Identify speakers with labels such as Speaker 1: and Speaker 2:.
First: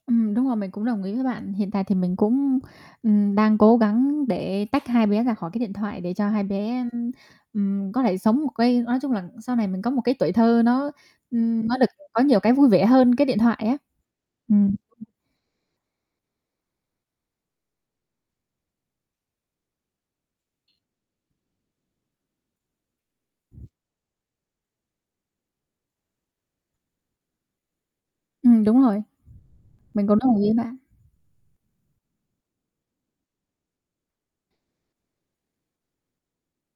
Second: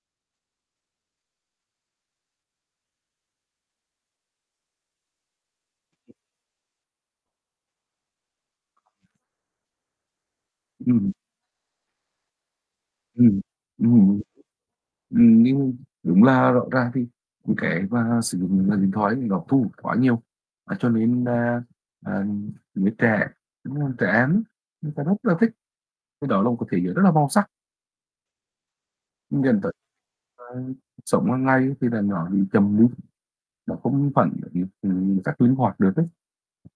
Speaker 1: Ừm, đúng rồi, mình cũng đồng ý với bạn. Hiện tại thì mình cũng, ừm, đang cố gắng để tách hai bé ra khỏi cái điện thoại, để cho hai bé, ưm, ừm, có thể sống một cái nói chung là sau này mình có một cái tuổi thơ nó,
Speaker 2: Ừm.
Speaker 1: ừm, nó được có nhiều cái vui vẻ hơn cái điện
Speaker 2: Ừm,
Speaker 1: thoại á.
Speaker 2: ừm hưm.
Speaker 1: Ừm.
Speaker 2: Ừm, nhưng đúng là rõ ràng thì những cái mà sử dụng màn hình điện thoại ấy thì nó thủ quá nhiều. Á, cho nên nà, ờ, giới trẻ, đúng hông? Trẻ em ấy, người ta rất là thích, cái đó là một cái trải nghiệm rất là màu sắc
Speaker 1: Ừm, đúng rồi.
Speaker 2: dẫn tới
Speaker 1: Mình cũng đồng ý
Speaker 2: là
Speaker 1: bạn?
Speaker 2: cuộc sống hàng ngày thì là nó bị chậm đi, nó không phải là [unintelligible] ừm, rất linh hoạt được ấy.